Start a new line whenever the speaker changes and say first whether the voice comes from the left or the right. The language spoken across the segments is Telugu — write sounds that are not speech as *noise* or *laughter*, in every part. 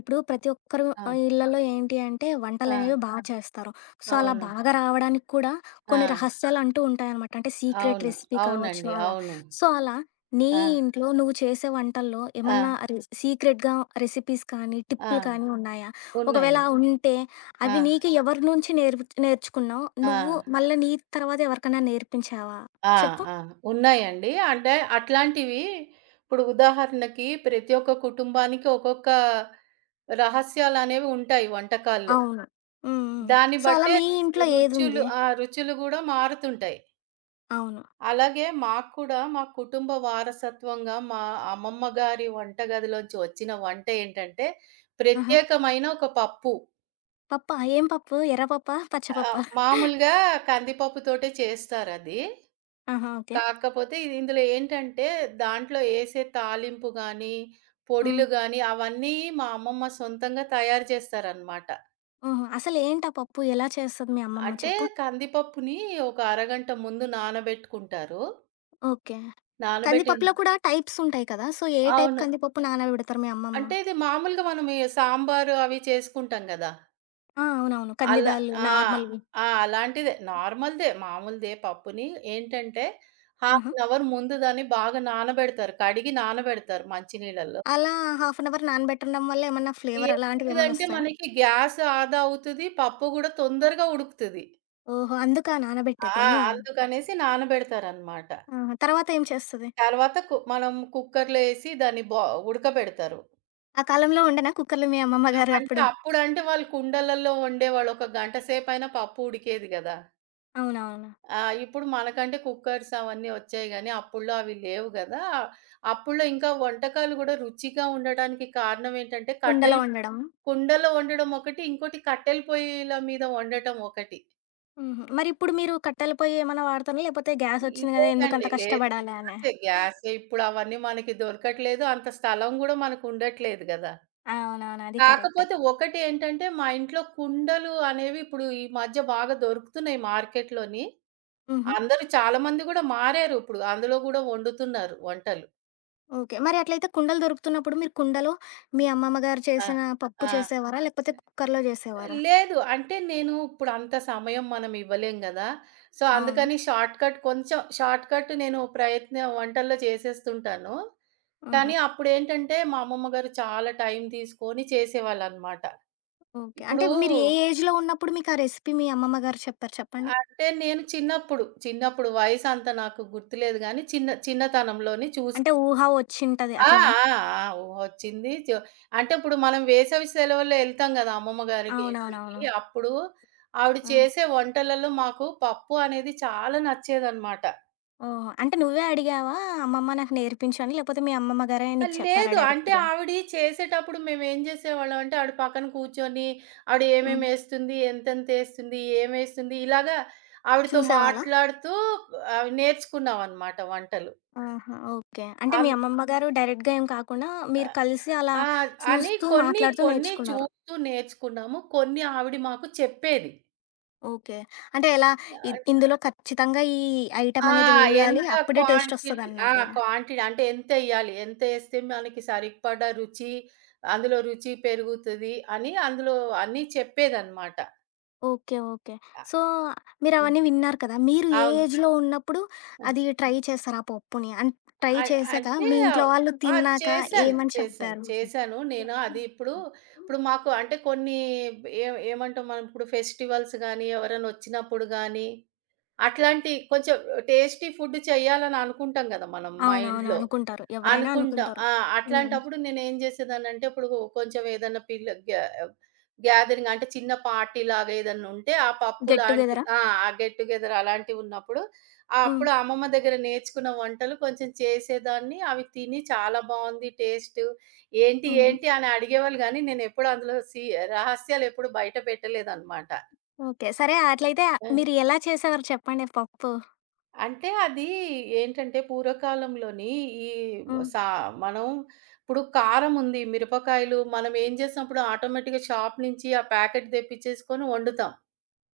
left: ఇప్పుడు ప్రతి ఒక్కరు
right: ఆ!
left: ఇళ్లలో ఏంటి అంటే
right: ఆ!
left: వంటలనేవి బా చేస్తారు. సో, అలా
right: అవును.
left: బాగా రావడానికి కూడా
right: ఆ!
left: కొన్ని రహస్యాలంటూ ఉంటాయనమాట. అంటే సీక్రెట్
right: అవును.
left: రెసిపీ కావచ్చు
right: అవునండి.
left: అలా.
right: అవును.
left: సో, అలా నీ
right: ఆ!
left: ఇంట్లో నువ్వు చేసే వంటల్లో
right: ఆ!
left: ఏమన్నా సీక్రెట్‌గా రెసిపీస్ కానీ,
right: ఆ!
left: టిప్పులు కానీ ఉన్నాయా?
right: ఉన్నాయి.
left: ఒకవేళ ఉంటే
right: ఆ!
left: అవి నీకు ఎవరి నుంచి నేర్చుకున్నావు?
right: ఆ!
left: నువ్వు మళ్ళా నీ తర్వాత ఎవరికన్నా నేర్పించావా?
right: ఆ!
left: చెప్పు.
right: ఆ! ఉన్నాయండి. అంటే అట్లాంటివి ఇప్పుడు ఉదాహరణకి ప్రతి ఒక్క కుటుంబానికి ఒక్కొక్క రహస్యాలనేవి ఉంటాయి వంటకాల్లో.
left: అవును. హ్మ్. హ్మ్.
right: దాన్ని
left: సో, అలా
right: బట్టే
left: మీ ఇంట్లో
right: రుచులు,
left: ఏదుంది?
right: ఆ! రుచులు గూడా మారుతుంటాయి.
left: అవును.
right: అలాగే మాకు కూడా మా కుటుంబ వారసత్వంగా మా అమ్మమ్మ గారి వంటగదిలోంచి వచ్చిన వంట ఏంటంటే,
left: ఆహా!
right: ప్రత్యేకమైన ఒక పప్పు.
left: పప్పా? ఏం పప్పు? ఎర్ర పప్పా? పచ్చ పప్పా?
right: మామూలుగా కందిపప్పుతోటే చేస్తారది.
left: ఆహా! ఓకే.
right: కాకపోతే ఇది ఇందులో ఏంటంటే, దాంట్లో ఏసే తాలింపు గానీ,
left: హ్మ్.
right: పొడులు గానీ అవన్నీ మా అమ్మమ్మ సొంతంగా తయారు చేస్తారనమాట.
left: హుహు. అసలేంటా పప్పు? ఎలా చేస్తది మీ అమ్మమ్మ
right: అంటే
left: చెప్పు?
right: కందిపప్పుని ఒక అరగంట ముందు నానబెట్టుకుంటారు.
left: ఓకే.
right: నానబెట్టిన
left: కందిపప్పులో కూడా టైప్స్ ఉంటాయి కదా! సో, ఏ టైప్
right: అవును.
left: కందిపప్పు నానబెడతారు మీ అమ్మమ్మ?
right: అంటే ఇది మామూలుగా మనం ఈ సాంబారు అవి చేసుకుంటాం గదా!
left: ఆ! అవునవును. కంది
right: అలా
left: బ్యాళ్ళు
right: ఆ!
left: నార్మల్‌వి.
right: ఆ! అలాంటిదే నార్మల్‌దే మామూలుదే పప్పుని ఏంటంటే, హాఫ్
left: ఆహా!
right: అన్ అవర్ ముందు దాన్ని బాగా నానబెడతారు. కడిగి నానబెడతారు మంచినీళ్ళలో.
left: అలా హాఫ్ అన్ అవర్ నానబెట్టడం వల్ల ఏమన్నా ఫ్లేవర్ అలాంటివేమన్నా
right: ఏమవుతదంటే
left: ఒస్తాయా?
right: మనకి గ్యాస్ ఆదా అవుతది. పప్పు గూడా తొందరగా ఉడుకుతది.
left: ఓహో! అందుకా
right: ఆ!
left: నానబెట్టేది?
right: అందుకనేసి నానబెడతారనమాట.
left: ఆహా! తర్వాత ఏం చేస్తది?
right: తర్వాత మనం కుక్కర్‌లో ఏసి దాన్ని ఉడకబెడతారు.
left: ఆ కాలంలో వండేనా కుక్కర్‌లో మీ అమ్మమ్మ గారు
right: అంటే
left: అప్పుడు?
right: అప్పుడంటే వాళ్ళు కుండలలో వండేవాళ్ళు. ఒక గంట సేపైనా పప్పు ఉడికేది గదా!
left: అవునవును.
right: ఆ! ఇప్పుడు మనకంటే కుక్కర్స్ అవన్నీ వచ్చాయి గానీ, అప్పుడులో అవి లేవు గదా! అప్పుడులో ఇంకా వంటకాలు గూడా రుచిగా ఉండటానికి కారణం ఏంటంటే,
left: కుండలో
right: కట్టెలు
left: వండడం.
right: కుండలో వండడం ఒకటి, ఇంకోటి కట్టెల పొయ్యిల మీద వండటం ఒకటి.
left: హుహు. మరిప్పుడు మీరు కట్టెల పొయ్యి ఏమన్నా వాడతారా? లేపోతే గ్యాసొచ్చింది గదా! ఎందుకంత
right: లేదండి. లేదు.
left: కష్టపడాలా అనా?
right: అంతే గ్యాసే ఇప్పుడు అవన్నీ మనకి దొరకట్లేదు. అంత స్థలం గూడా మనకు ఉండట్లేదు గదా!
left: అవునవును. అది కరెక్టే.
right: కాకపోతే ఒకటేంటంటే, మా ఇంట్లో కుండలు అనేవి ఇప్పుడు ఈ మధ్య బాగా దొరుకుతున్నాయి మార్కెట్‌లోని.
left: హుహు.
right: అందరూ చాలా మంది గూడా మారారు ఇప్పుడు. అందులో గూడా వండుతున్నారు వంటలు.
left: ఓకే. మరి అట్లయితే కుండలు దొరుకుతున్నప్పుడు మీరు కుండలో మీ అమ్మమ్మ గారు
right: ఆ!
left: చేసిన పప్పు
right: ఆ!
left: చేసేవారా? లేకపోతే కుక్కర్‌లో జేసేవారా?
right: లేదు. అంటే నేను ఇప్పుడు అంత సమయం మనం ఇవ్వలేం గదా! సో,
left: అవును.
right: అందుకని కొంచెం షార్ట్‌కట్ నేను ప్రయత్నం వంటల్లో చేసేస్తుంటాను.
left: ఆహా!
right: కానీ అప్పుడేంటంటే, మా అమ్మమ్మ గారు చాలా టైం తీసుకొని చేసేవాళ్ళనమాట.
left: ఓకే. అంటే
right: ఇప్పుడు
left: మీరు ఏ ఏజ్‌లో ఉన్నప్పుడు మీకు ఆ రెసిపీ మీ అమ్మమ్మ గారు చెప్పారు చెప్పండి?
right: అంటే నేను చిన్నప్పుడు వయసంత నాకు గుర్తులేదు గానీ, చిన్న చిన్నతనంలోనే చూసా.
left: అంటే ఊహ వచ్చింటది
right: ఆ!
left: అట్లనా?
right: ఆ! ఆ! ఊహొచ్చింది. అంటే ఇప్పుడు మనం వేసవి సెలవుల్లో ఎళ్తాం గదా! అమ్మమ్మ గారికి ఇంటికి.
left: అవునవునవును.
right: అప్పుడు ఆవిడ
left: హ్మ్.
right: చేసే వంటలలో మాకు పప్పు అనేది చాలా నచ్చేదనమాట.
left: ఓహో! అంటే నువ్వే అడిగావా? అమ్మమ్మ నాకు నేర్పించు అని? లేపోతే మీ అమ్మమ్మ గారే
right: ఆ!
left: నీకు చెప్పారా
right: లేదు. అంటే
left: డైరెక్ట్‌గా?
right: ఆవిడ చేసేటప్పుడు మేమేం జేసేవాళ్ళం అంటే, ఆవిడ పక్కన కూర్చొని, ఆవిడ
left: హ్మ్.
right: ఏమేమేస్తుంది, ఎంతెంతేస్తుంది, ఏమేస్తుంది, ఇలాగా ఆవిడతో
left: చూసేవాళ్ళా?
right: మాట్లాడుతూ నేర్చుకున్నామనమాట వంటలు.
left: ఆహా! ఓకే. అంటే మీ
right: అన్
left: అమ్మమ్మ గారు డైరెక్ట్‌గా ఏం కాకుండా
right: ఆ!
left: మీరు కలిసి అలా
right: ఆ! అని
left: చూస్తూ,
right: కొన్ని,
left: మాట్లాడుతూ
right: కొన్ని
left: నేర్చుకున్నారు.
right: చూస్తూ నేర్చుకున్నాము. కొన్ని ఆవిడ మాకు చెప్పేది.
left: ఓకే. అంటే ఎలా ఇందులో ఖచ్చితంగా ఈ ఐటెమ్
right: ఆ!
left: అనేది వేయాలి.
right: ఎంత
left: అప్పుడే టేస్ట్
right: క్వాంటిటీ, ఆ!
left: వస్తదన్నట్టే.
right: క్వాంటిటీ అంటే ఎంతెయ్యాలి, ఎంతేస్తే మనకి సరిపడా రుచి, అందులో రుచి పెరుగుతది అని అందులో అన్నీ చెప్పేదనమాట.
left: ఓకే. ఓకే.
right: ఆ!
left: So,
right: hmm.
left: మీరవన్నీ విన్నారు కదా! మీరు ఏ
right: అవును.
left: ఏజ్‌లో ఉన్నప్పుడు
right: ఆ!
left: అది ట్రై చేశారు ఆ పప్పుని? అండ్ ట్రై
right: అ
left: చేశాక
right: అంటే
left: మీ ఇంట్లో వాళ్ళు
right: ఆ!
left: తిన్నాక
right: చేశాను.
left: ఏమని
right: చేశాను.
left: చెప్పారు?
right: చేశాను. నేను అది ఇప్పుడు, ఇప్పుడు మాకు అంటే కొన్ని ఏ ఏమంటాం మనం ఇప్పుడు ఫెస్టివల్స్ గానీ, ఎవరైనా వచ్చినప్పుడు గానీ అట్లాంటి కొంచెం టేస్టీ ఫుడ్ చేయాలని అనుకుంటాం గదా! మనం
left: అవునవును.
right: మైండ్‌లో.
left: అనుకుంటారు. ఎవరైనా
right: అనుకుంటాం.
left: అనుకుంటారు.
right: ఆ!
left: హ్మ్.
right: అట్లాంటప్పుడు నేనేం జేసేదాన్నంటే, ఇప్పుడు కొంచెం ఏదన్నా పిల్ల గ్యా గ్యాదరింగ్ అంటే చిన్న పార్టీ లాగా ఏదన్నా ఉంటే, ఆ పప్పు
left: గెట్
right: లాంటి
left: టుగెదరా?
right: ఆ! ఆ గెట్ టుగెదర్ అలాంటివున్నప్పుడు,
left: హ్మ్.
right: అప్పుడు అమ్మమ్మ దగ్గర నేర్చుకున్న వంటలు కొంచెం చేసేదాన్ని. అవి తిని చాలా బావుంది టేస్ట్. ఏంటి,
left: హుహు.
right: ఏంటి అని అడిగేవాళ్ళు గానీ, నేనెప్పుడు అందులో రహస్యాలెప్పుడు బయట పెట్టలేదనమాట.
left: ఓకే. సరే అట్లయితే
right: ఆ!
left: మీరు ఎలా చేసేవారు చెప్పండి పప్పు?
right: అంటే అది ఏంటంటే పూర్వకాలంలోని ఈ
left: హ్మ్.
right: సా మనం ఇప్పుడు కారం ఉంది, మిరపకాయలు మనం ఏం చేసినప్పుడు ఆటోమేటిక్‌గా షాప్ నుంచి ఆ ప్యాకెట్ తెప్పించేసుకొని వండుతాం.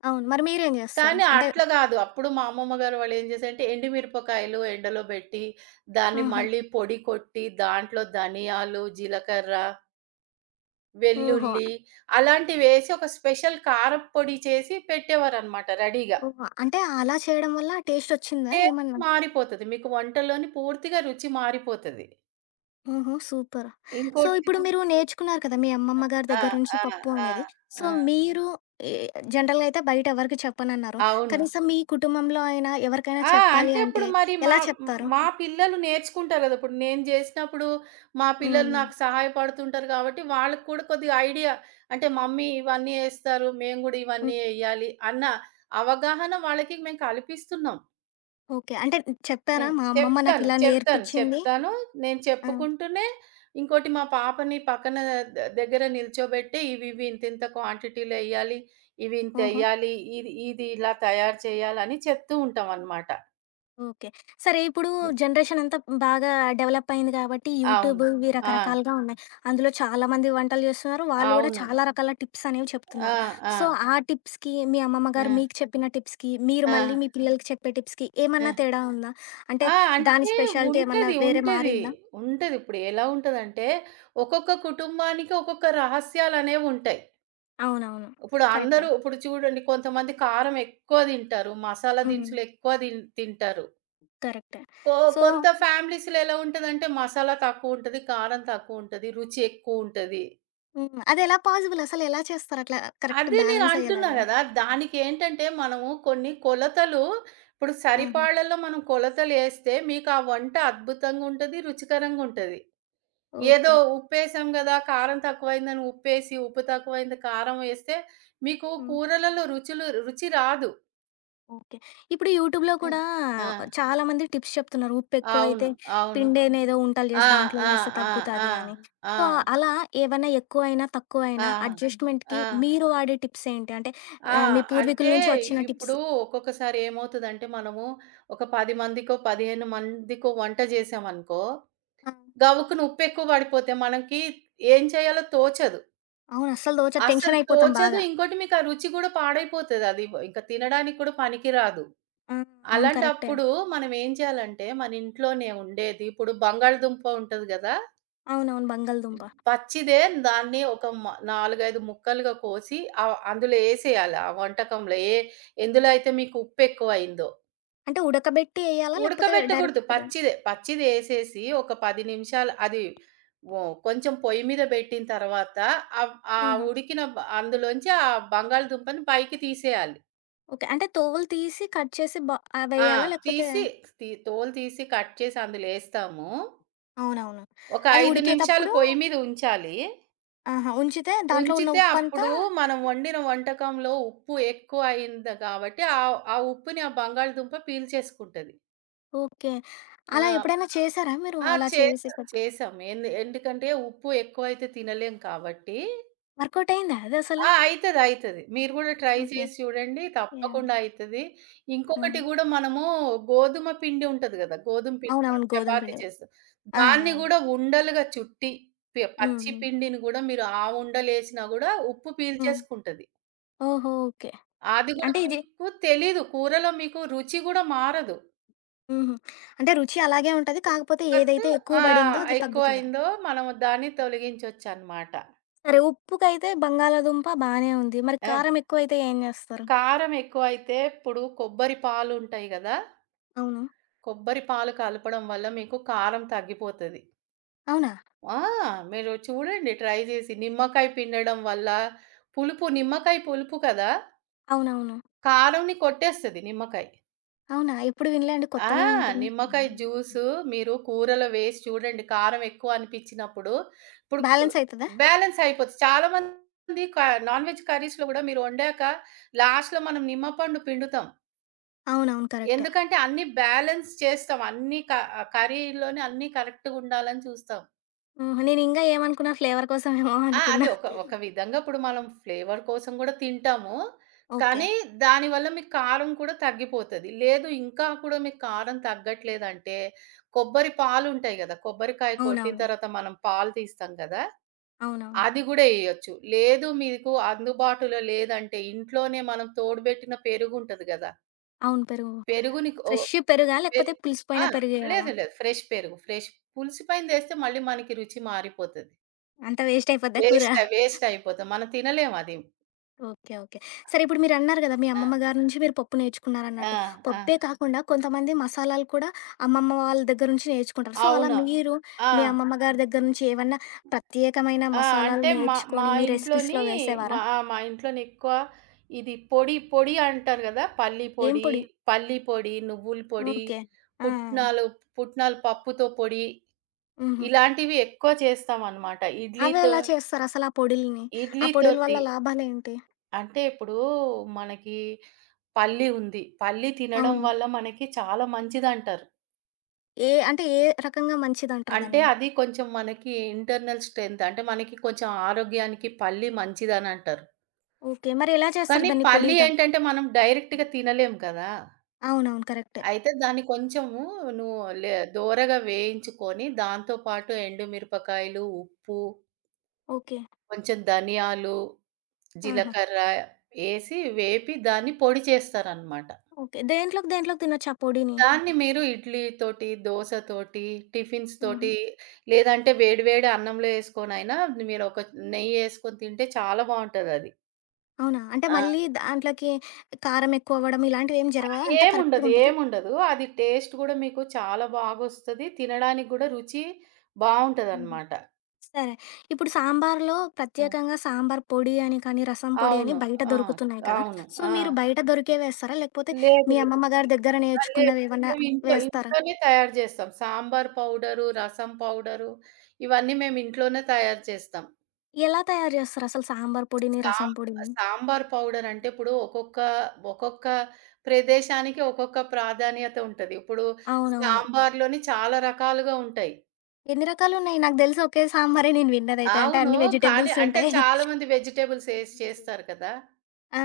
left: అవును. మరి మీరేం జేస్తారు?
right: కానీ
left: అంటే
right: అట్లా కాదు. అప్పుడు మా అమ్మమ్మ గారు వాళ్ళు ఏం చేశారంటే ఎండుమిరపకాయలు ఎండలో పెట్టి, దాన్ని
left: ఆహా!
right: మళ్ళీ పొడి కొట్టి, దాంట్లో ధనియాలు, జీలకర్ర,
left: ఓహో!
right: వెల్లుల్లి అలాంటివేసి ఒక స్పెషల్ కారప్పొడి చేసి పెట్టేవారనమాట రెడీగా.
left: ఓహో! అంటే అలా చేయడం వల్ల టేస్టొచ్చిందా
right: టేస్ట్
left: ఏమన్నా?
right: మారిపోతది. మీకు వంటలోని పూర్తిగా రుచి మారిపోతది.
left: ఓహో! సూపర్. సో,
right: ఇంకోటి
left: ఇప్పుడు మీరు నేర్చుకున్నారు కదా! మీ అమ్మమ్మ గారి
right: ఆ!
left: దగ్గర నుంచి
right: ఆ!
left: పప్పు
right: ఆ!
left: అనేది. సో,
right: ఆ!
left: మీరు ఏ జనరల్‌గా అయితే బయట ఎవరికీ చెప్పనన్నారు.
right: అవును.
left: కనీసం మీ కుటుంబంలో అయినా ఎవరికైనా
right: ఆ!
left: చెప్పాలి
right: అంటే
left: అంటే
right: ఇప్పుడు మరి మా
left: ఎలా చెప్తారు?
right: మా పిల్లలు నేర్చుకుంటారు గదా! ఇప్పుడు నేను జేసినప్పుడు మా పిల్లలు
left: హ్మ్.
right: నాకు సహాయపడుతుంటారు గాబట్టి, వాళ్ళకి కూడా కొద్దిగా ఐడియా అంటే మమ్మీ ఇవన్నీ యేస్తారు. మేము గూడా ఇవన్నీ
left: హ్మ్.
right: యేయాలి అన్న అవగాహన వాళ్ళకి మేము కల్పిస్తున్నాం.
left: ఓకే. అంటే చెప్పారా?
right: హ్మ్.
left: మా అమ్మమ్మ
right: చెప్తాను.
left: నాకిలా
right: చెప్తాను.
left: నేర్పిచ్చింది.
right: చెప్తాను. నేను
left: ఆ!
right: చెప్పుకుంటూనే ఇంకోటి మా పాపని పక్కన దగ్గర నిల్చోబెట్టి ఇవి ఇవి ఇంతింత క్వాంటిటీలెయ్యాలి. ఇవి
left: ఓహో!
right: ఇంతెయ్యాలి. ఇది ఇది ఇలా తయారు చేయాలని చెప్తూ ఉంటామనమాట.
left: ఓకే. సరే ఇప్పుడు
right: హ్మ్.
left: జనరేషన్ అంతా బాగా డెవలప్ అయింది కాబట్టి
right: అవును.
left: యూట్యూబ్ ఇవి
right: ఆ!
left: రకరకాలుగా ఉన్నాయి. అందులో చాలామంది వంటలు చేస్తున్నారు. వాళ్ళు గూడా
right: అవును.
left: చాలా రకాల టిప్స్ అనేవి
right: ఆ!
left: చెప్తున్నారు. సో,
right: ఆ!
left: ఆ టిప్స్‌కి మీ అమ్మమ్మ
right: ఆ!
left: గారు మీకు చెప్పిన టిప్స్‌కి, మీరు
right: ఆ!
left: మళ్ళీ మీ పిల్లలకి చెప్పే టిప్స్‌కి
right: ఆ!
left: ఏమన్నా తేడా ఉందా? అంటే
right: ఆ!
left: దాని
right: అంటే
left: స్పెషాలిటీ ఏమన్నా
right: ఉంటది.
left: వేరే
right: ఉంటది.
left: మారిందా?
right: ఉంటది. ఇప్పుడు ఎలా ఉంటదంటే, ఒక్కొక్క కుటుంబానికి ఒక్కొక్క రహస్యాలనేవుంటాయి.
left: అవునవును.
right: ఇప్పుడు
left: కరెక్టే.
right: అందరూ ఇప్పుడు చూడండి కొంతమంది కారం ఎక్కువ తింటారు. మసాలా
left: హ్మ్.
right: దినుసులు ఎక్కువ తింటారు.
left: కరెక్టే.
right: కొ
left: సో
right: కొంత ఫ్యామిలీస్‌లో ఎలా ఉంటదంటే మసాలా తక్కువుంటది, కారం తక్కువుంటది, రుచి ఎక్కువుంటది.
left: హ్మ్. అదెలా పాజిబుల్ అసలెలా చేస్తారు అట్లా కరెక్ట్
right: అదే నేను
left: బ్యాలెన్స్
right: అంటున్నా
left: అయ్యేలాగా?
right: గదా! దానికేంటంటే మనము కొన్ని కొలతలు ఇప్పుడు
left: ఆహా!
right: సరిపాళలో మనం కొలతలేస్తే మీకు ఆ వంట అద్భుతంగుంటది, రుచికరంగుంటది. ఏదో
left: ఓకే.
right: ఉప్పేసాం గదా! కారం తక్కువైందని ఉప్పేసి, ఉప్పు తక్కువైంది కారం వేస్తే మీకు
left: హ్మ్.
right: కూరలలో రుచి రాదు.
left: ఓకే. ఇప్పుడు యూట్యూబ్‌లో
right: హ్మ్.
left: కూడా
right: ఆ!
left: చాలామంది టిప్స్ చెప్తున్నారు. ఉప్పెక్కువైతే
right: అవును. అవును.
left: పిండేనేదో ఉంటలు
right: ఆ!
left: చేసి దాంట్లో
right: ఆ!
left: వేస్తే
right: ఆ! ఆ!
left: తగ్గుతాది అని.
right: ఆ!
left: సో, అలా ఏవన్నా ఎక్కువైనా,
right: ఆ!
left: తక్కువైనా
right: ఆ!
left: అడ్జస్ట్‌మెంట్‌కి మీరు వాడే టిప్స్ ఏంటి? అంటే
right: ఆ!
left: మీ పూర్వీకుల
right: అంటే
left: నుంచి వచ్చిన టిప్స్.
right: ఇప్పుడు ఒక్కొక్కసారి ఏమవుతదంటే మనము ఒక 10 మందికో, 15 మందికో వంట జేశామనుకో,
left: ఆ!
right: గవుక్కున ఉప్పెక్కువ పడిపోతే మనకి ఏం చేయాలో తోచదు.
left: అవును. అస్సలు దోచదు.
right: అస్సలు
left: టెన్షన్ అయిపోతాం
right: తోచదు.
left: బాగా.
right: ఇంకోటి మీకు ఆ రుచి గూడా పాడైపోతదది. ఇంక తినడానికి కూడా పనికిరాదు.
left: ఆ! అవును. కరెక్టే.
right: అలాంటప్పుడు మనం ఏం చేయాలంటే, మన ఇంట్లోనే ఉండేది ఇప్పుడు బంగాళదుంప ఉంటది గదా!
left: అవునవును. బంగాళదుంప.
right: పచ్చిదే దాన్ని ఒక 4, 5 ముక్కలుగా కోసి అందులో ఏసేయాలి ఆ వంటకంలో. ఎందులో అయితే మీకు ఉప్పెక్కువయిందో.
left: అంటే ఉడకబెట్టి ఎయ్యాలా? లేకపోతే
right: ఉడకబెట్టకూడదు
left: డైరెక్ట్‌గా
right: పచ్చిదే. పచ్చిది ఏసేసి ఒక 10 నిమిషాలు అది ఓ కొంచెం పొయ్యి మీద బెట్టిన తర్వాత ఆహ్, ఆ
left: ఆహా!
right: ఉడికిన అందులోంచి ఆ బంగాళదుంపని పైకి తీసేయాలి.
left: ఓకే. అంటే తోలు తీసి కట్ చేసి
right: ఆ!
left: వెయ్యాలా? లేకపోతే
right: తీసి తి తోలు తీసి కట్ చేసి అందులో ఏస్తాము.
left: అవునవును.
right: ఒక
left: అది
right: 5 నిమిషాలు
left: ఉడికేతప్పుడు
right: పొయ్యి మీద ఉంచాలి.
left: ఆహా! ఉంచితే దాంట్లో ఉన్న
right: ఉంచితే
left: ఉప్పంతా
right: అప్పుడు మనం వండిన వంటకంలో ఉప్పు ఎక్కువ అయింది కాబట్టి ఆ ఆ ఉప్పుని ఆ బంగాళదుంప పీల్చేసుకుంటది.
left: ఓకే.
right: ఆ!
left: అలా ఎప్పుడైనా చేసారా మీరు?
right: ఆ!
left: అలా చేసి
right: చేసాం.
left: కొత్త
right: చేసాం. ఎందుకంటే ఉప్పు ఎక్కువైతే తినలేం కాబట్టి
left: వర్కౌట్ అయిందా అదసల?
right: ఆ! అయితది. అయితది. మీరు గూడా ట్రై
left: ఓకే.
right: చేసి చూడండి.
left: యాహ్!
right: తప్పకుండా అయితది. ఇంకొకటి
left: ఆహా!
right: గూడా మనము గోధుమ పిండి ఉంటది గదా! గోధుమ పిండి మనం
left: అవునవును. గోధుమ
right: చపాతీ
left: పిండి.
right: చేస్తాం.
left: ఆ!
right: దాన్ని
left: ఆ!
right: గూడా ఉండలుగా చుట్టి
left: హ్మ్.
right: పచ్చి
left: హ్మ్.
right: పిండిని గూడా మీరు ఆ ఉండలేసినా గూడా ఉప్పు
left: హ్మ్.
right: పీల్చేసుకుంటది.
left: ఓహో! ఓకే.
right: అది గూడా
left: అంటే ఇది
right: మీకు తెలీదు. కూరలో మీకు రుచి గూడా మారదు.
left: హుహు. అంటే రుచి అలాగే ఉంటది. కాకపోతే
right: కత్
left: ఏదైతే ఎక్కువ పడిందో అది తగ్గుతది.
right: ఎక్కువయిందో మనం దాన్ని తొలగించొచ్చనమాట.
left: సరే ఉప్పుకైతే బంగాళాదుంప బానే ఉంది. మరి
right: ఆ!
left: కారం ఎక్కువైతే ఏం చేస్తారు?
right: కారం ఎక్కువైతే ఇప్పుడు కొబ్బరి పాలుంటాయి గదా!
left: అవును.
right: కొబ్బరి పాలు కలపడం వల్ల మీకు కారం తగ్గిపోతది.
left: అవునా?
right: ఆ! మీరు చూడండి ట్రై జేసి. నిమ్మకాయ పిండడం వల్ల నిమ్మకాయ పులుపు కదా!
left: అవునవును.
right: కారంని కొట్టేస్తది నిమ్మకాయ.
left: అవునా? ఎప్పుడు వినలే అండి.
right: ఆ!
left: కొత్తగా వింటున్నా.
right: నిమ్మకాయ జ్యూసు మీరు కూరలో వేసి చూడండి. కారం ఎక్కువ అనిపించినప్పుడు, ఇప్పుడు
left: బ్యాలెన్స్ అయితదా?
right: బ్యాలెన్స్ అయిపోతది. చాలా మంది నాన్ వెజ్ కర్రీస్‌లో గూడా మీరు వండాక లాస్ట్‌లో మనం నిమ్మపండు పిండుతాం.
left: అవునవును. కరెక్టే.
right: ఎందుకంటే అన్నీ బ్యాలెన్స్ చేస్తాం. అన్నీ క కర్రీలోనే అన్నీ కరెక్ట్‌గా ఉండాలని చూస్తాం.
left: ఆహా! నేనింగా ఏమనుకున్నా ఫ్లేవర్ కోసమేమో *laughs*
right: ఆ! అది
left: అనుకున్నా.
right: ఒక ఒక విధంగా ఇప్పుడు మనం ఫ్లేవర్ కోసం గూడా తింటాము.
left: ఓకే.
right: కానీ దానివల్ల మీకు కారం కూడా తగ్గిపోతది. లేదు ఇంకా కూడా మీకు కారం తగ్గట్లేదంటే, కొబ్బరి పాలుంటాయి గదా! కొబ్బరికాయ కొట్టిన
left: అవునవును.
right: తర్వాత మనం పాలు తీస్తాం గదా!
left: అవునవును.
right: అది గూడా ఎయొచ్చు. లేదు మీకు అందుబాటులో లేదంటే ఇంట్లోనే మనం తోడుబెట్టిన పెరుగుంటది గదా!
left: అవును. పెరుగు.
right: పెరుగుని ఓ
left: ఫ్రెష్ పెరుగా?
right: పెరు
left: లేకపోతే పులిసిపోయిన
right: ఆ!
left: పెరుగేయాలా?
right: లేదు లేదు. ఫ్రెష్ పెరుగు. ఫ్రెష్ పులిసిపోయిందేస్తే మళ్ళీ మనకి రుచి మారిపోతది.
left: అంతా వేస్ట్ అయిపోద్దా కూర?
right: వేస్ట్ వేస్ట్ అయిపోతాం. మనం తినలేమది.
left: ఓకే. ఓకే. సరే ఇప్పుడు మీరన్నారు గదా! మీ
right: ఆ!
left: అమ్మమ్మ గారి నుంచి మీరు పప్పు
right: ఆ!
left: నేర్చుకున్నారన్నట్టు. అవును. పప్పే
right: ఆ!
left: కాకుండా కొంతమంది మసాలాలు కూడా అమ్మమ్మ వాళ్ళ దగ్గర నుంచి నేర్చుకుంటారు. సో, అలా
right: అవును.
left: మీరు
right: ఆ!
left: మీ అమ్మమ్మ గారి దగ్గర నుంచి ఏవన్నా ప్రత్యేకమైన
right: ఆ!
left: మసాలాలు
right: అంటే మా మా
left: నేర్చుకొని మీ
right: ఇంట్లోని
left: రెసిపీస్‌లో
right: మా
left: వేసేవారా?
right: ఆ! మా ఇంట్లోని ఎక్కువ ఇది పొడి అంటారు గదా!
left: ఏం పొడి?
right: పల్లి పొడి, నువ్వుల పొడి,
left: ఓకే. ఆ! ఆ!
right: పుట్నాలు పుట్నాలు పప్పుతో పొడి
left: హుహు.
right: ఇలాంటివి ఎక్కువ చేస్తామనమాట.
left: అవి ఎలా చేస్తారసలు ఆ పొడిల్ని? ఆ పొడిల వల్ల
right: ఇడ్లీతోటి
left: లాభాలేంటి?
right: అంటే ఇప్పుడు మనకి పల్లి ఉంది. పల్లి తినడం
left: అవును.
right: వల్ల మనకి చాలా మంచిదంటారు.
left: ఏ అంటే ఏ రకంగా మంచిదంటారు
right: అంటే
left: దాన్ని?
right: అది కొంచెం మనకి ఇంటర్నల్ స్ట్రెంత్. అంటే మనకి కొంచెం ఆరోగ్యానికి పల్లి మంచిదనంటారు.
left: ఓకే. మరి ఎలా చేస్తారు
right: కానీ
left: దాన్ని
right: పల్లి
left: పొడిగా?
right: ఏంటంటే మనం డైరెక్ట్‌గా తినలేం కదా!
left: అవునవును. కరెక్టే.
right: అయితే దాన్ని కొంచెము నువ్వు లే దోరగా వేయించుకొని దాంతో పాటు ఎండుమిరపకాయలు, ఉప్పు,
left: ఓకే.
right: కొంచెం ధనియాలు,
left: ఆహా!
right: జీలకర్ర ఏసి వేపి దాన్ని పొడి చేస్తారనమాట.
left: ఓకే. దేంట్లోకి దేంట్లోకి తినొచ్చు ఆ పొడిని?
right: దాన్ని మీరు ఇడ్లీ తోటి, దోస తోటి, టిఫిన్స్
left: హుహు.
right: తోటి లేదంటే వేడి వేడి అన్నంలో యేసుకొనైనా మీరొక నెయ్యి యేసుకొని తింటే చాలా బావుంటదది.
left: అవునా? అంటే
right: ఆ!
left: మళ్ళీ దాంట్లోకి కారం ఎక్కువవ్వడం ఇలాంటివేం జరగవా? అంతా
right: ఏముండదు.
left: కరెక్ట్‌గుంటదా?
right: ఏముండదు. అది టేస్ట్ గూడా మీకు చాలా బాగొస్తది. తినడానికి గూడా రుచి
left: హుహు.
right: బావుంటదనమాట.
left: సరే. ఇప్పుడు సాంబార్‌లో
right: ఆ!
left: ప్రత్యేకంగా సాంబార్ పొడి అని కానీ, రసం పొడి అని
right: అవును.
left: బయట
right: ఆ!
left: దొరుకుతున్నాయి కదా!
right: అవును.
left: సో,
right: ఆ!
left: మీరు బయట దొరికేవేస్తారా? లేకపోతే
right: లేదు.
left: మీ
right: లేదు.
left: అమ్మమ్మ గారి దగ్గర
right: ఆ! లేదు.
left: నేర్చుకున్నవేవన్నా వేస్తారా?
right: ఇంట్లోనే తయారు జేస్తాం. సాంబార్ పౌడరు, రసం పౌడరు ఇవన్నీ మేమింట్లోనే తయారు చేస్తాం.
left: ఎలా తయారు జేస్తారసలు సాంబార్ పొడిని,
right: సాం
left: రసం పొడిని?
right: సాంబార్ పౌడర్ అంటే ఇప్పుడు ఒక్కొక్క ప్రదేశానికి ఒక్కొక్క ప్రాధాన్యత ఉంటది. ఇప్పుడు
left: అవునవును.
right: సాంబార్‌లోని చాలా రకాలుగా ఉంటాయి.
left: ఎన్ని రకాలున్నాయి? నాకు తెలిసి ఒకే సాంబారే నేను విన్నదైతే. అంటే
right: అవును.
left: అన్ని
right: కానీ
left: వెజిటబుల్స్
right: అంటే
left: ఉంటాయి.
right: చాలామంది వెజిటబుల్స్ ఏసి చేస్తారు కదా!
left: ఆ!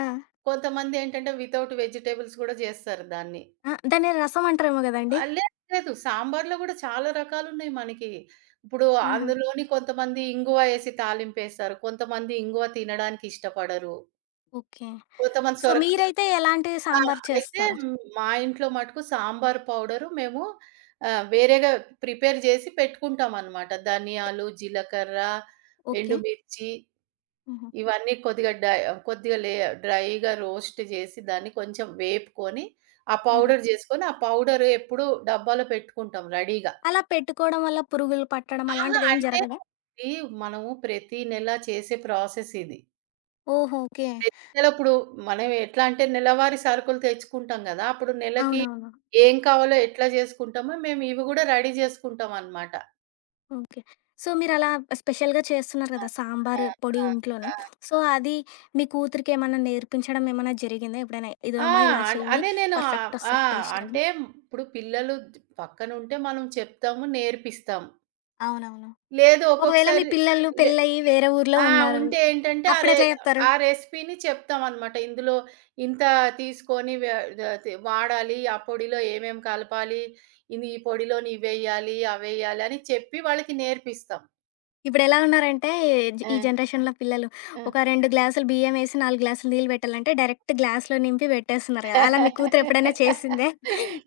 right: కొంతమందేంటంటే వితౌట్ వెజిటబుల్స్ కూడా చేస్తారు దాన్ని.
left: ఆ! దాన్ని రసం అంటారేమో గదండీ!
right: లేదు, లేదు. సాంబార్‌లో కూడా చాలా రకాలున్నాయి మనకి. ఇప్పుడు
left: ఆహా!
right: అందులోని కొంతమంది ఇంగువ ఏసి తాలింపేస్తారు. కొంతమంది ఇంగువ తినడానికి ఇష్టపడరు.
left: ఓకే.
right: కొంతమంది
left: సో,
right: సొరక
left: మీరైతే ఎలాంటి
right: ఆ!
left: సాంబార్
right: అయితే
left: చేస్తారు?
right: మా ఇంట్లో మటుకు సాంబార్ పౌడరు మేము వేరేగా ప్రిపేర్ చేసి పెట్టుకుంటామనమాట. ధనియాలు, జీలకర్ర,
left: ఓకే.
right: ఎండుమిర్చి
left: హుహు.
right: ఇవన్నీ కొద్దిగా డ్రైగా రోస్ట్ చేసి దాన్ని కొంచెం వేపుకొని, ఆ
left: ఆహా!
right: పౌడర్ చేసుకొని, ఆ పౌడర్ ఎప్పుడూ డబ్బాలో పెట్టుకుంటాం రెడీగా.
left: అలా పెట్టుకోవడం వల్ల పురుగులు పట్టడం
right: ఆహా!
left: అలాంటిదేం
right: అంటే
left: జరగదా?
right: ఇది మనము ప్రతి నెల చేసే ప్రాసెస్ ఇది.
left: ఓహో! ఓకే.
right: ప్రతి నెల ఇప్పుడు మనం ఎట్లా అంటే నెలవారీ సరుకులు తెచ్చుకుంటాం గదా! అప్పుడు నెలకి
left: అవునవును.
right: ఏం కావాలో ఎట్లా జేసుకుంటామో మేము ఇవి గూడా రెడీ జేసుకుంటామనమాట.
left: ఓకే. సో, మీరలా స్పెషల్‌గా చేస్తున్నారు
right: ఆ!
left: కదా!
right: ఆ!
left: సాంబారు పొడి ఇంట్లోనే.
right: ఆ! ఆ!
left: సో, అది మీ కూతురికేమన్నా నేర్పించడం ఏమన్నా జరిగిందా ఎప్పుడైనా?
right: ఆ!
left: ఇదిగోమ్మా ఇలా
right: అన్-
left: చెయ్యి
right: అదే నేను ఆహ్, ఆ!
left: పర్ఫెక్టొస్తది టేస్టని.
right: అంటే ఇప్పుడు పిల్లలు పక్కనుంటే మనం చెప్తాము, నేర్పిస్తాం.
left: అవునవును.
right: లేదు
left: ఒకవేళ మీ
right: ఒక్కొక్కసారి
left: పిల్లలు
right: లే
left: పెళ్ళయ్యి వేరే ఊర్లో
right: ఆ!
left: ఉన్నారు.
right: ఉంటే ఏంటంటే
left: అప్పుడెట్లా చెప్తారు?
right: ఆ రెసిపీని చెప్తామనమాట. ఇందులో ఇంత తీసుకొని వే ద తి వాడాలి. ఆ పొడిలో ఏమేం కలపాలి. ఇది ఈ పొడిలోని ఇవేయాలి, అవేయాలి అని చెప్పి వాళ్ళకి నేర్పిస్తాం.
left: ఇప్పుడెలా ఉన్నారంటే
right: ఆ!
left: ఈ జనరేషన్‌లో పిల్లలు
right: ఆ!
left: ఒక 2 గ్లాసులు బియ్యమేసి 4 గ్లాసులు నీళ్ళు పెట్టాలంటే డైరెక్ట్ గ్లాస్‌లో నింపి పెట్టేస్తున్నారు కదా! అలా మీ కూతురు ఎప్పుడైనా చేసిందే?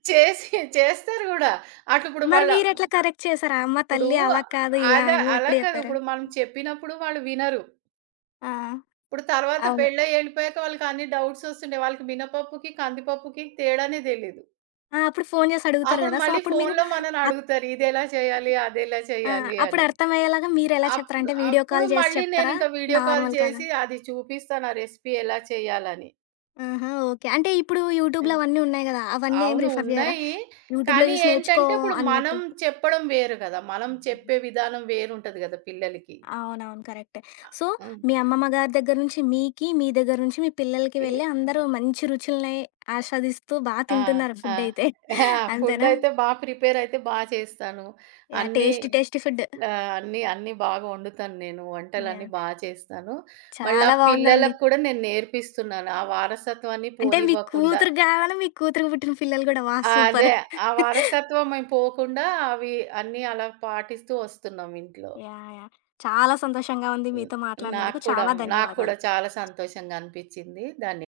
right: చేసి చేస్తారు గూడా. అటు ఇప్పుడు
left: మరి
right: వాళ్ళ
left: మీరెట్లా కరెక్ట్ చేశారు? అమ్మ
right: ఇప్పుడు
left: తల్లి అలా కాదు ఇలా
right: అద
left: అని
right: అలా
left: ఎప్పుడు
right: కాదు.
left: చెప్పారు?
right: ఇప్పుడు మనం చెప్పినప్పుడు వాళ్ళు వినరు.
left: ఆ!
right: ఇప్పుడు తర్వాత
left: అవును.
right: పెళ్ళై ఎళ్ళిపోయాక వాళ్ళకి అన్ని డౌట్స్ వస్తుంటాయి. వాళ్ళకి మినపప్పుకి, కందిపప్పుకి తేడానే తెలీదు.
left: ఆ! అప్పుడు ఫోను చేసి అడుగుతారు
right: అప్పుడు
left: గదా! సో,
right: మళ్ళీ
left: అప్పుడు మీరు
right: ఫోన్‌లో మనల్ని
left: అప్
right: అడుగుతారు. ఇదెలా చేయాలి? అదెలా
left: ఆ!
right: చేయాలి?
left: అప్పుడు
right: అని.
left: అర్థమయ్యేలాగా మీరెలా చెప్తారు?
right: అప్పుడు
left: అంటే వీడియో
right: అప్పుడు
left: కాల్ చేసి
right: మళ్ళీ
left: చెప్తారా?
right: నేనింక వీడియో కాల్
left: నార్మల్ కాలా?
right: చేసి అది చూపిస్తాను. ఆ రెసిపీ ఎలా చేయాలని.
left: ఆహా! ఓకే. అంటే ఇప్పుడు యూట్యూబ్‌లో
right: హ్మ్.
left: అవన్నీ ఉన్నాయి గదా! అవన్నీ ఏం
right: అవును.
left: రిఫర్ చేయరా?
right: ఉన్నాయి.
left: యూట్యూబ్‌లో
right: కానీ
left: చూసి నేర్చుకో
right: ఏంటంటే ఇప్పుడు మనం
left: అన్నట్టు.
right: చెప్పడం వేరు గదా! మనం చెప్పే విధానం వేరుంటది గదా! పిల్లలకి.
left: అవునవును. కరెక్టే.
right: ఆ!
left: సో,
right: హ్మ్.
left: మీ అమ్మమ్మ గారి దగ్గర నుంచి మీకి, మీ దగ్గర నుంచి మీ పిల్లలకి
right: పిల్లి
left: వెళ్ళి అందరూ మంచి రుచుల్ని ఆస్వాదిస్తూ బా
right: ఆ!
left: తింటున్నారు
right: ఆ!
left: ఫుడ్డయితే.
right: ఆ! ఫుడ్
left: అంతేనా?
right: అయితే బా ప్రిపేర్ అయితే బా చేస్తాను.
left: యాహ్!
right: అన్నీ
left: టేస్టీ టేస్టీ ఫుడ్.
right: ఆ! అన్నీ బాగా వండుతాను నేను. వంటలన్నీ
left: యాహ్!
right: బా చేస్తాను. మళ్ళా
left: చాలా బావుందండి.
right: పిల్లలకు కూడా నేను నేర్పిస్తున్నాను. ఆ వారసత్వాన్ని
left: అంటే మీ
right: పోనివ్వకుండా.
left: కూతురు గావాల, మీ కూతురికి పుట్టిన పిల్లలు గూడా. వాహ్!
right: ఆ! అదే.
left: సూపర్.
right: ఆ వారసత్వం ఏం పోకుండా అవి అన్నీ అలా పాటిస్తూ వస్తున్నాం ఇంట్లో.
left: యాహ్! యాహ్! చాలా సంతోషంగా ఉంది
right: హ్మ్.
left: మీతో
right: నాకు
left: మాట్లాడినందుకు.
right: కూడా
left: చాలా
right: నాకు కూడా
left: ధన్యవాదాలు.
right: చాలా సంతోషంగా అనిపిచ్చింది. ధన్య